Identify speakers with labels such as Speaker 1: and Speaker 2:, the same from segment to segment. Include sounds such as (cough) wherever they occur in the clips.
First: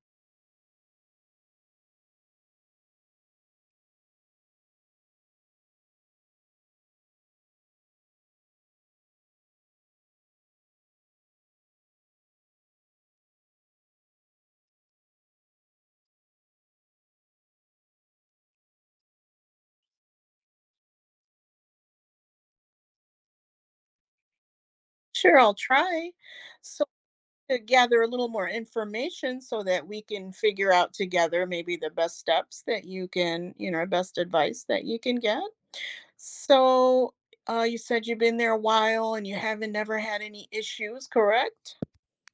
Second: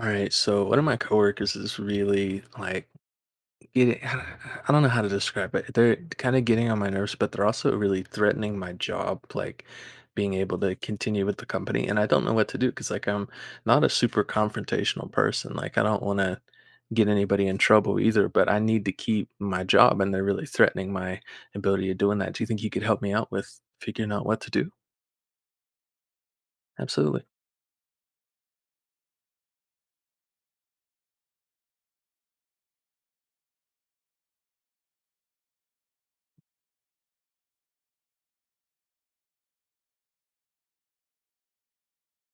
Speaker 1: All right, so one of my coworkers is really like getting, I don't know how to describe it. They're kind of getting on my nerves, but they're also really threatening my job, like being able to continue with the company. And I don't know what to do because, like, I'm not a super confrontational person. Like, I don't want to get anybody in trouble either, but I need to keep my job, and they're really threatening my ability of doing that. Do you think you could help me out with figuring out what to do?
Speaker 2: Sure, I'll try. So
Speaker 1: Absolutely.
Speaker 2: to gather a little more information so that we can figure out together maybe the best steps that you can, you know, best advice that you can get. So you said you've been there a while and you haven't never had any issues, correct?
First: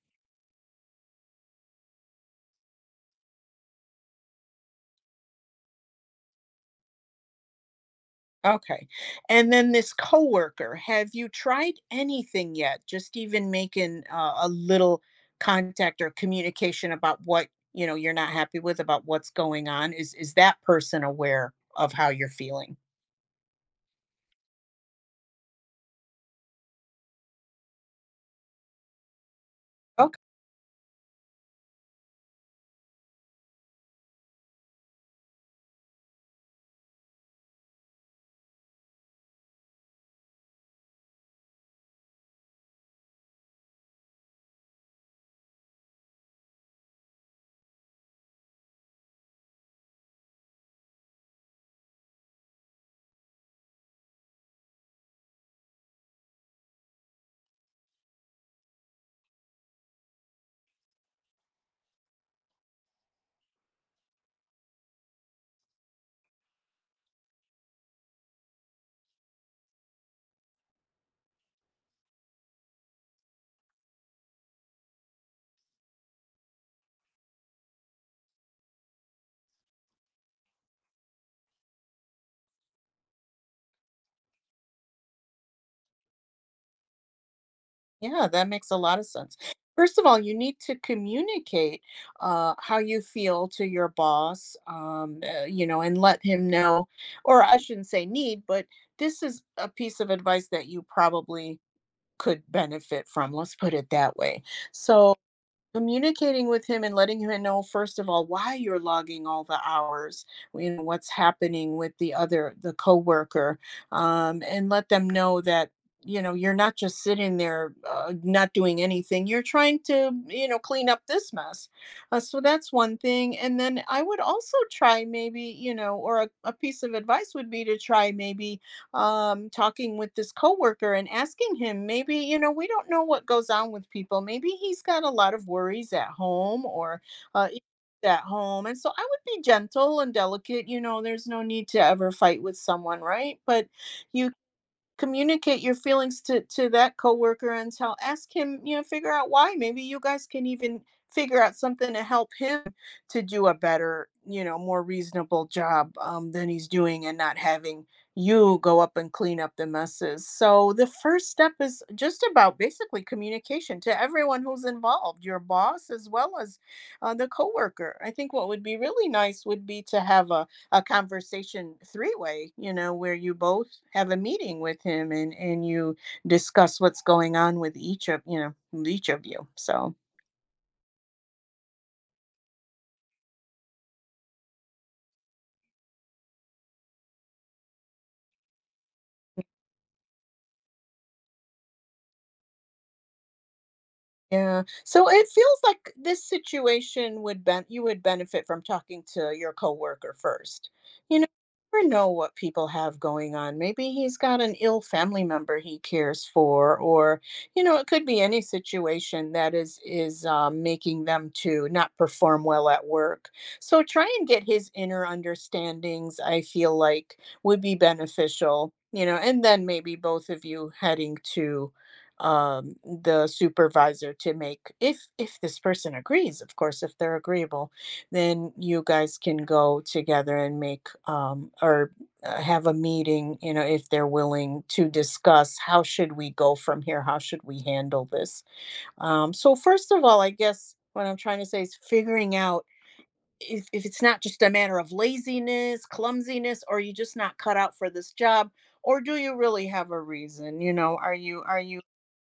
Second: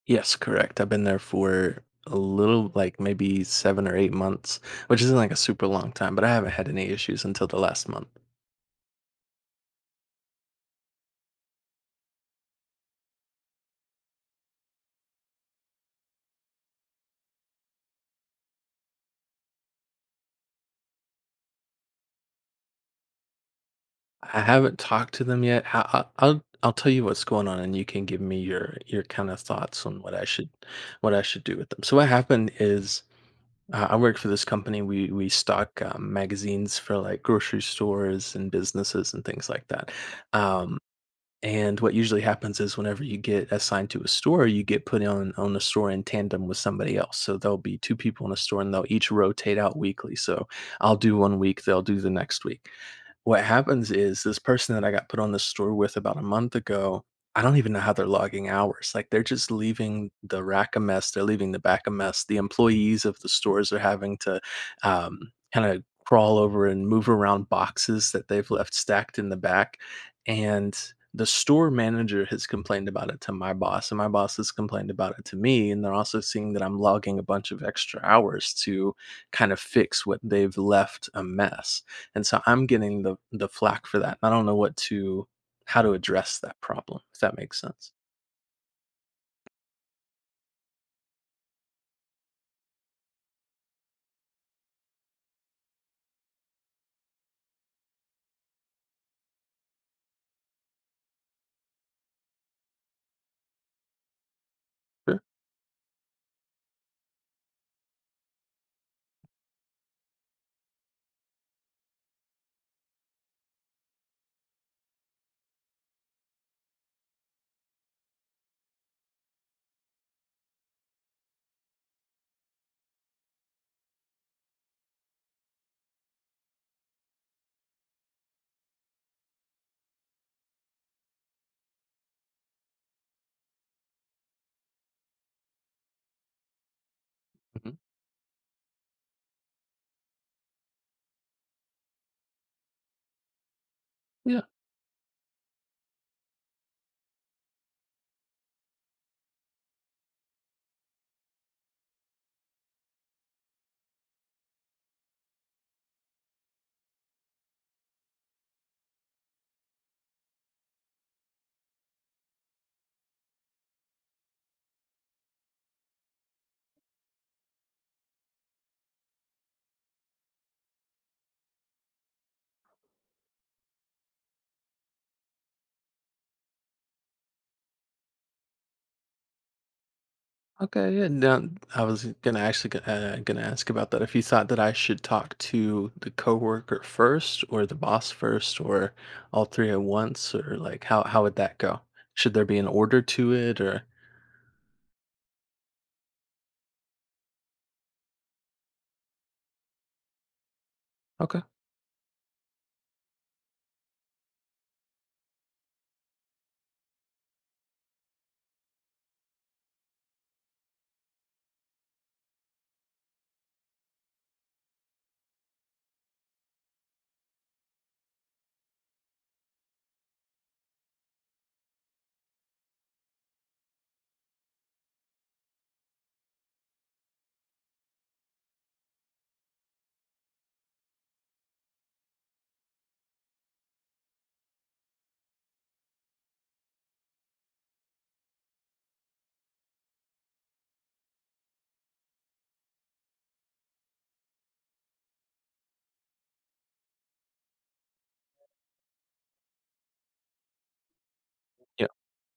Speaker 1: Yes, correct. I've been there for a little, like maybe 7 or 8 months, which isn't like a super long time, but I haven't had any issues until the last month.
Speaker 2: Okay. And then this coworker, have you tried anything yet? Just even making a little contact or communication about what, you know, you're not happy with about what's going on. Is that person aware of how you're feeling?
Speaker 1: I haven't talked to them yet. I'll tell you what's going on, and you can give me your kind of thoughts on
Speaker 2: Okay.
Speaker 1: what I should do with them. So what happened is I work for this company. We stock magazines for like grocery stores and businesses and things like that. Um, And what usually happens is whenever you get assigned to a store, you get put on the store in tandem with somebody else. So there'll be two people in a store and they'll each rotate out weekly. So I'll do one week, they'll do the next week. What happens is this person that I got put on this store with about a month ago, I don't even know how they're logging hours. Like they're just leaving the rack a mess. They're leaving the back a mess. The employees of the stores are having to kind of crawl over and move around boxes that they've left stacked in the back. And the store manager has complained about it to my boss, and my boss has complained about it to me. And they're also seeing that I'm logging a bunch of extra hours to kind of fix what they've left a mess. And so I'm getting the flack for that. I don't know what to how to address that problem, if that makes sense.
Speaker 2: Yeah, that makes a lot of sense. First of all, you need to communicate how you feel to your boss, you know, and let him know, or I shouldn't say need, but this is a piece of advice that you probably could benefit from, let's put it that way. So,
Speaker 1: Sure.
Speaker 2: communicating with him and letting him know, first of all, why you're logging all the hours, you know, what's happening with the other, the coworker, and let them know that you know you're not just sitting there not doing anything, you're trying to, you know, clean up this mess. So that's one thing, and then I would also try, maybe, you know, or a piece of advice would be to try maybe talking with this coworker and asking him, maybe, you know, we don't know what goes on with people. Maybe he's got a lot of worries at home or issues
Speaker 1: Hmm.
Speaker 2: at home. And so I would be gentle and delicate. You know, there's no need to ever fight with someone, right? But you,
Speaker 1: Yeah.
Speaker 2: communicate your feelings to that coworker and tell, ask him, you know, figure out why. Maybe you guys can even figure out something to help him to do a better, you know, more reasonable job than he's doing, and not having you go up and clean up the messes. So the first step is just about basically communication to everyone who's involved, your boss as well as the coworker. I think what would be really nice would be to have a conversation three-way, you know, where you both have a meeting with him and you discuss what's going on with each of, you know, each of you. So
Speaker 1: Okay. Yeah. Now, I was gonna actually gonna ask about that. If you thought that I should talk to the coworker first, or the boss first, or all three at once, or like how would that go? Should there be an order to it, or
Speaker 2: yeah. So it feels like this situation would ben you would benefit from talking to your coworker first. You know,
Speaker 1: okay?
Speaker 2: you never know what people have going on. Maybe he's got an ill family member he cares for, or you know, it could be any situation that is making them to not perform well at work. So try and get his inner understandings, I feel like, would be beneficial, you know, and then maybe both of you heading to the supervisor to make, if this person agrees, of course, if they're agreeable, then you guys can go together and make, or have a meeting, you know, if they're willing, to discuss how should we go from here, how should we handle this. So first of all, I guess what I'm trying to say is figuring out if it's not just a matter of laziness, clumsiness, or you just not cut out for this job, or do you really have a reason, you know, are you,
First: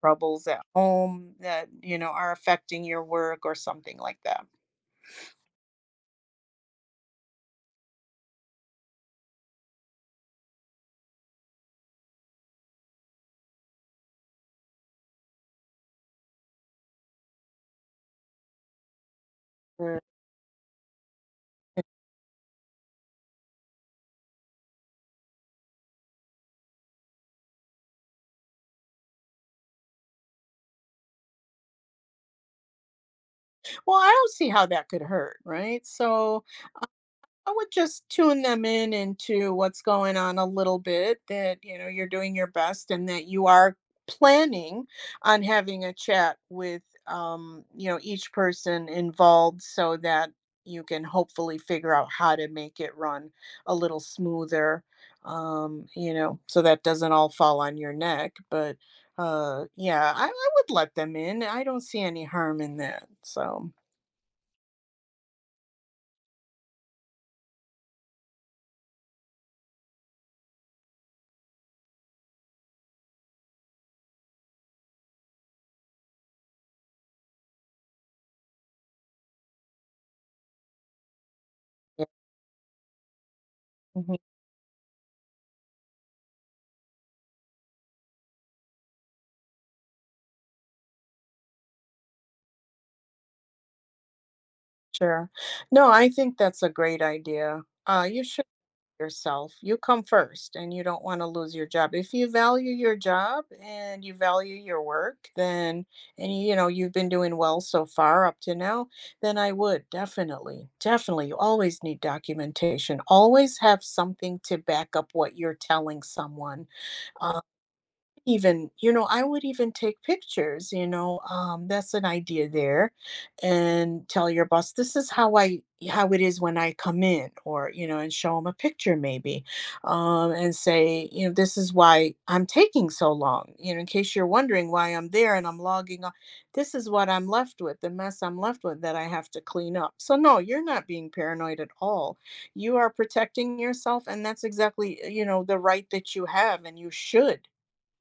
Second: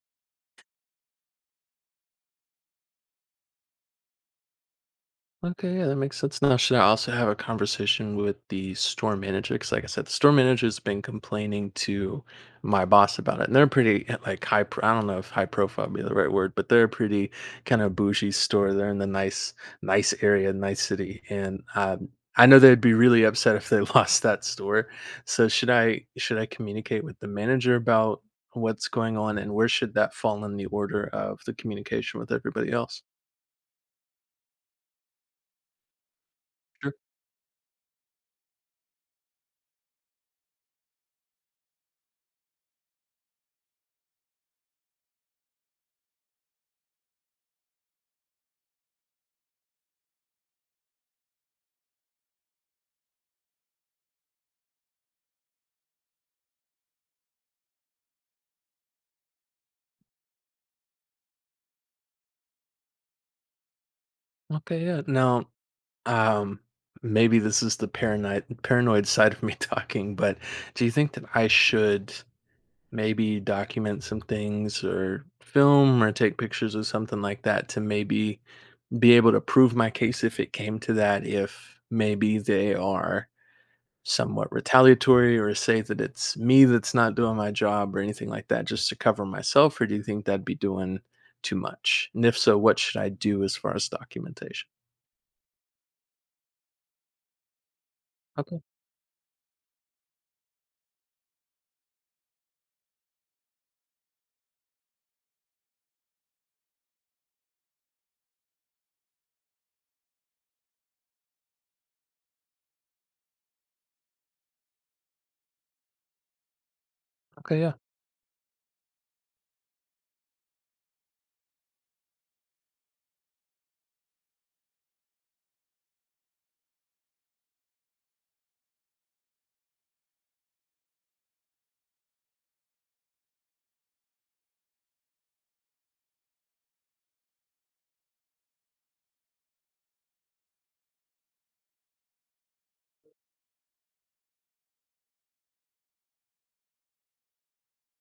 Speaker 2: troubles at home that, you know, are affecting your work or something like that.
Speaker 1: Okay, yeah, that makes sense. Now, should I also have a conversation with the store manager? Because, like I said, the store manager's been complaining to my boss about it, and they're pretty like high. I don't know if high profile would be the right word, but they're a pretty kind of bougie store. They're in the nice,
Speaker 2: Mm.
Speaker 1: nice area, nice city, and I know they'd be really upset if they (laughs) lost that store. So, should I communicate with the manager about what's going on, and where should that fall in the order of the communication with everybody else?
Speaker 2: Well, I don't see how that could hurt, right? So,
Speaker 1: Sure.
Speaker 2: I would just tune them in into what's going on a little bit, that, you know, you're doing your best and that you are planning on having a chat with, you know, each person involved so that you can hopefully figure out how to make it run a little smoother, you know, so that doesn't all fall on your neck. But yeah, I would let them in. I don't see any harm in that. So,
Speaker 1: Okay, yeah. Now, Um, maybe this is the paranoid side of me (laughs) talking, but do you think that I should maybe document some things or film or take pictures or something like that to maybe be able to prove my case if it came to that, if
Speaker 2: yeah.
Speaker 1: maybe they are
Speaker 2: Mm-hmm.
Speaker 1: somewhat retaliatory or say that it's me that's not doing my job or anything like that just to cover myself, or do you think that'd be doing too much? And if so, what should I do as far as documentation?
Speaker 2: Sure. No, I think that's a great idea. You should
Speaker 1: Okay.
Speaker 2: yourself. You come first, and you don't want to lose your job. If you value your job and you value your work, then, and you know you've been doing well so far up to now, then I would definitely, definitely. You always need documentation. Always have something to back up what you're telling someone. uh,
Speaker 1: Okay. Yeah.
Speaker 2: Even, you know, I would even take pictures, you know, that's an idea there, and tell your boss, "This is how I, how it is when I come in," or, you know, and show 'em a picture maybe, and say, you know, "This is why I'm taking so long, you know, in case you're wondering why I'm there and I'm logging on. This is what I'm left with, the mess I'm left with that I have to clean up." So, no, you're not being paranoid at all. You are protecting yourself, and that's exactly, you know, the right that you have, and you should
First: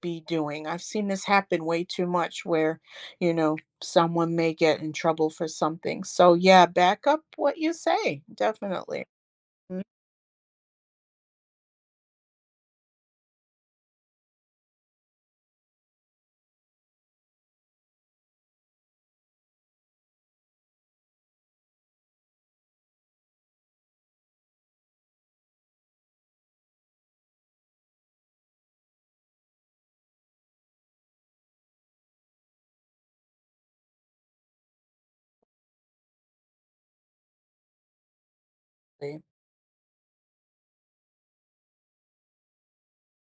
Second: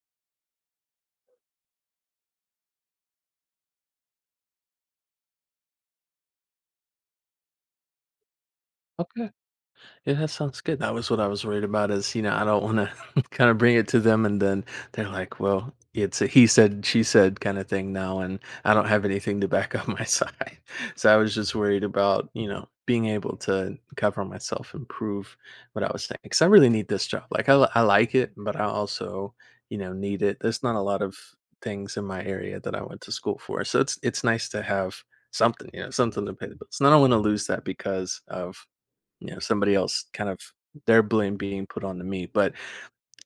Speaker 2: be doing. I've seen this happen way too much where, you know, someone may get in trouble for something. So, yeah, back up what you say. Definitely.
Speaker 1: Okay.
Speaker 2: Mm.
Speaker 1: Yeah, that sounds good. That was what I was worried about is, you know, I don't want to (laughs) kind of bring it to them and then they're like, well, it's a he said, she said kind of thing now, and I don't have anything to back up my (laughs) side. So I was just worried about, you know, being able to cover myself and prove what I was saying. Because I really need this job. Like, I like it, but I also, you know, need it. There's not a lot of things in my area that I went to school for. So it's nice to have something, you know, something to pay the bills. And I don't want to lose that because of
Speaker 2: Exactly.
Speaker 1: you know, somebody else kind of their blame being put onto me. But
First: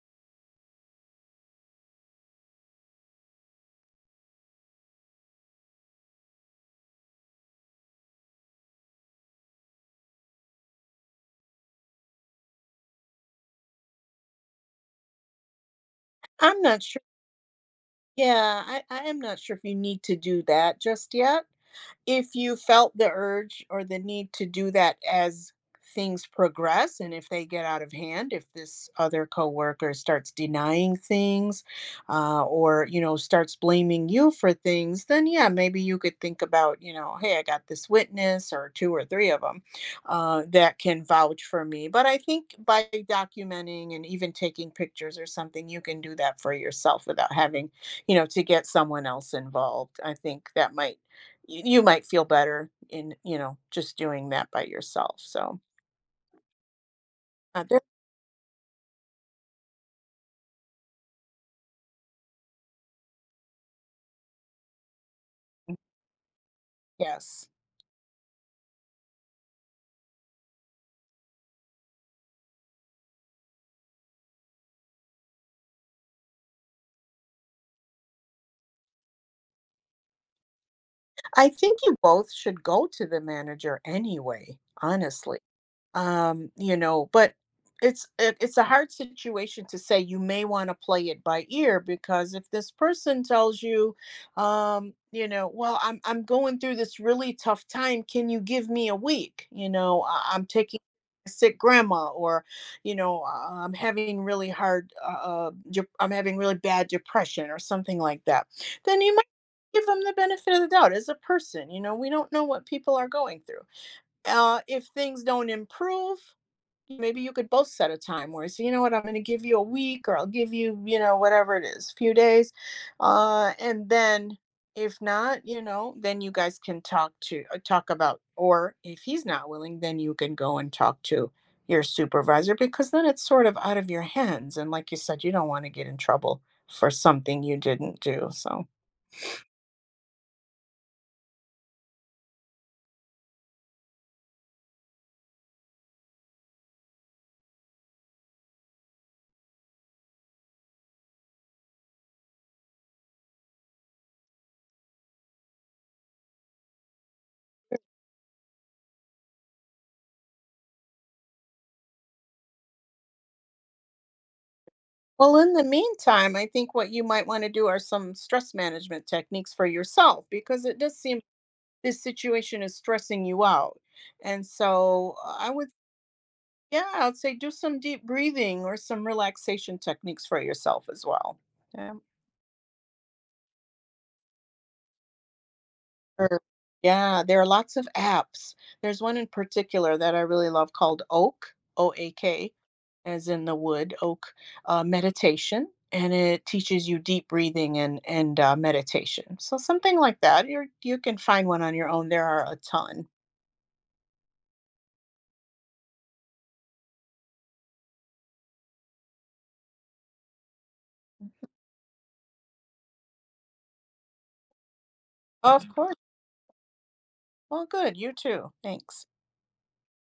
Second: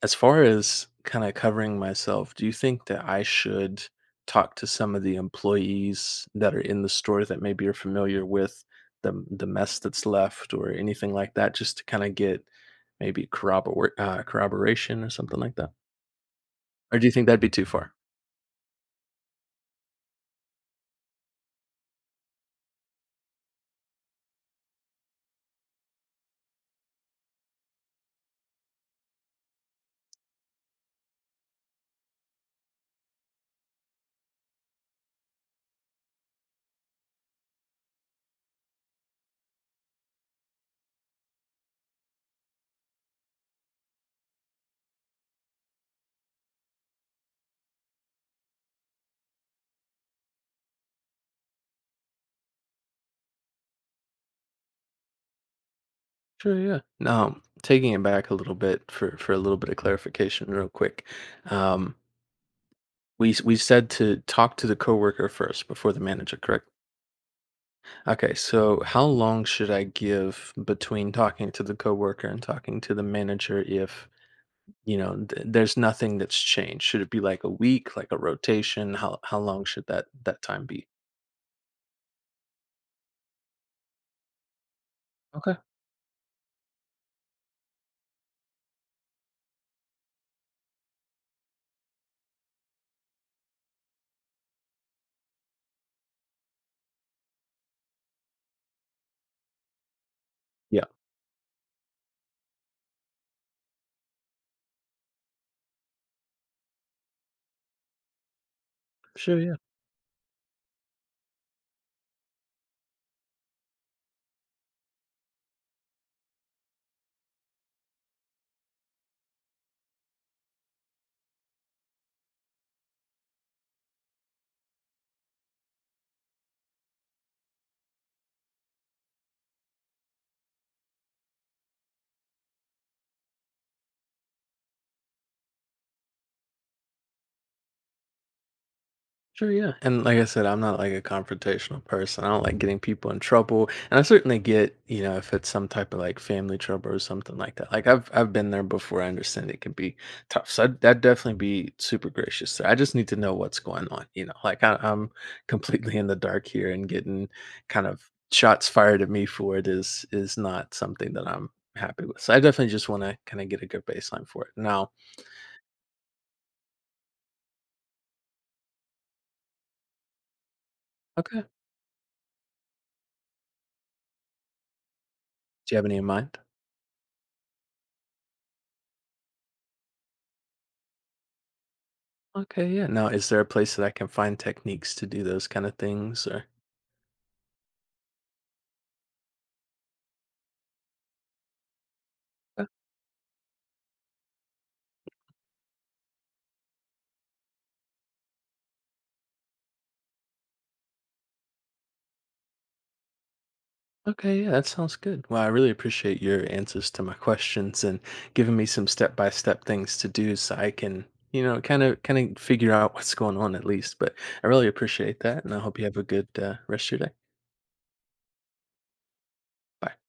Speaker 1: as far as kind of covering myself, do you think that I should talk to some of the employees that are in the store that maybe are familiar with the mess that's left or anything like that, just to kind of get maybe corroboration or something like that?
Speaker 2: I'm not
Speaker 1: Or
Speaker 2: sure.
Speaker 1: do you think that'd be too far?
Speaker 2: Yeah, I am not sure if you need to do that just yet. If you felt the urge or the need to do that as things progress, and if they get out of hand, if this other coworker starts denying things, or you know, starts blaming you for things, then yeah, maybe you could think about, you know, hey, I got this witness or two or three of them that can vouch for me. But I think by documenting and even taking pictures or something, you can do that for yourself without having, you know, to get someone else involved. I think that might, you might feel better in, you know, just doing that by yourself. So
Speaker 1: Sure, yeah. No,
Speaker 2: uh, there,
Speaker 1: taking it back a little bit for a little bit of clarification, real quick. Um, we said to talk to the coworker first before the manager, correct?
Speaker 2: yes,
Speaker 1: Okay, so how long should I give between talking to the coworker and talking to the manager if, you know, there's nothing that's changed? Should it be like a week, like a rotation? How long should that time be?
Speaker 2: I think you both should go to the manager anyway, honestly.
Speaker 1: Okay.
Speaker 2: Um, you know, but it's a hard situation to say. You may want to play it by ear, because if this person tells you, um, you know, well, I'm going through this really tough time, can you give me a week, you know, I'm taking
Speaker 1: Yeah.
Speaker 2: a sick grandma, or you know, I'm having really hard I'm having really bad depression or something like that, then you might
Speaker 1: Sure, yeah.
Speaker 2: give them the benefit of the doubt. As a person, you know, we don't know what people are going through. If things don't improve, maybe you could both set a time where you say, you know what, I'm going to give you a week, or I'll give you, you know, whatever it is, few days. And then if not, you know, then you guys can talk to, talk about, or if he's not willing, then you can go and talk to your supervisor, because then it's sort of out of your hands. And like you said, you don't want to get in trouble for something you didn't do. So.
Speaker 1: Sure, yeah. And like I said, I'm not like a confrontational person. I don't like getting people in trouble. And I certainly get, you know, if it's some type of like family trouble or something like that. Like I've been there before. I understand it can be tough. So I'd, that'd definitely be super gracious. So I just need to know what's going on, you know. Like I'm (laughs) completely in the dark here and getting kind of shots fired at me for it is not something that I'm happy with. So I definitely just want to kind of get a good baseline for it. Now,
Speaker 2: Well, in the meantime, I think what you might want to do are some stress management techniques for yourself, because it does seem
Speaker 1: okay.
Speaker 2: this situation is stressing you out. And so I would,
Speaker 1: Do you have any in mind?
Speaker 2: yeah, I would say do some deep breathing or some relaxation techniques for yourself as well. Yeah.
Speaker 1: Okay, yeah. Now, is there a place that I can find techniques to do those kind of things
Speaker 2: Or-
Speaker 1: or
Speaker 2: yeah, there are lots of apps. There's one in particular that I really love called Oak, O A K.
Speaker 1: Uh,
Speaker 2: As in the wood oak. Meditation. And it teaches you deep breathing and meditation. So something like that, you can find one on your own, there are a ton.
Speaker 1: Okay, yeah, that sounds good. Well, I really appreciate your answers to my questions and giving me some step-by-step things to do so I can, you know, kind of figure out what's going on at least. But I really appreciate that, and I
Speaker 2: Of
Speaker 1: hope you
Speaker 2: course.
Speaker 1: have a good rest of your day.
Speaker 2: Well, good. You too, thanks.
Speaker 1: Bye.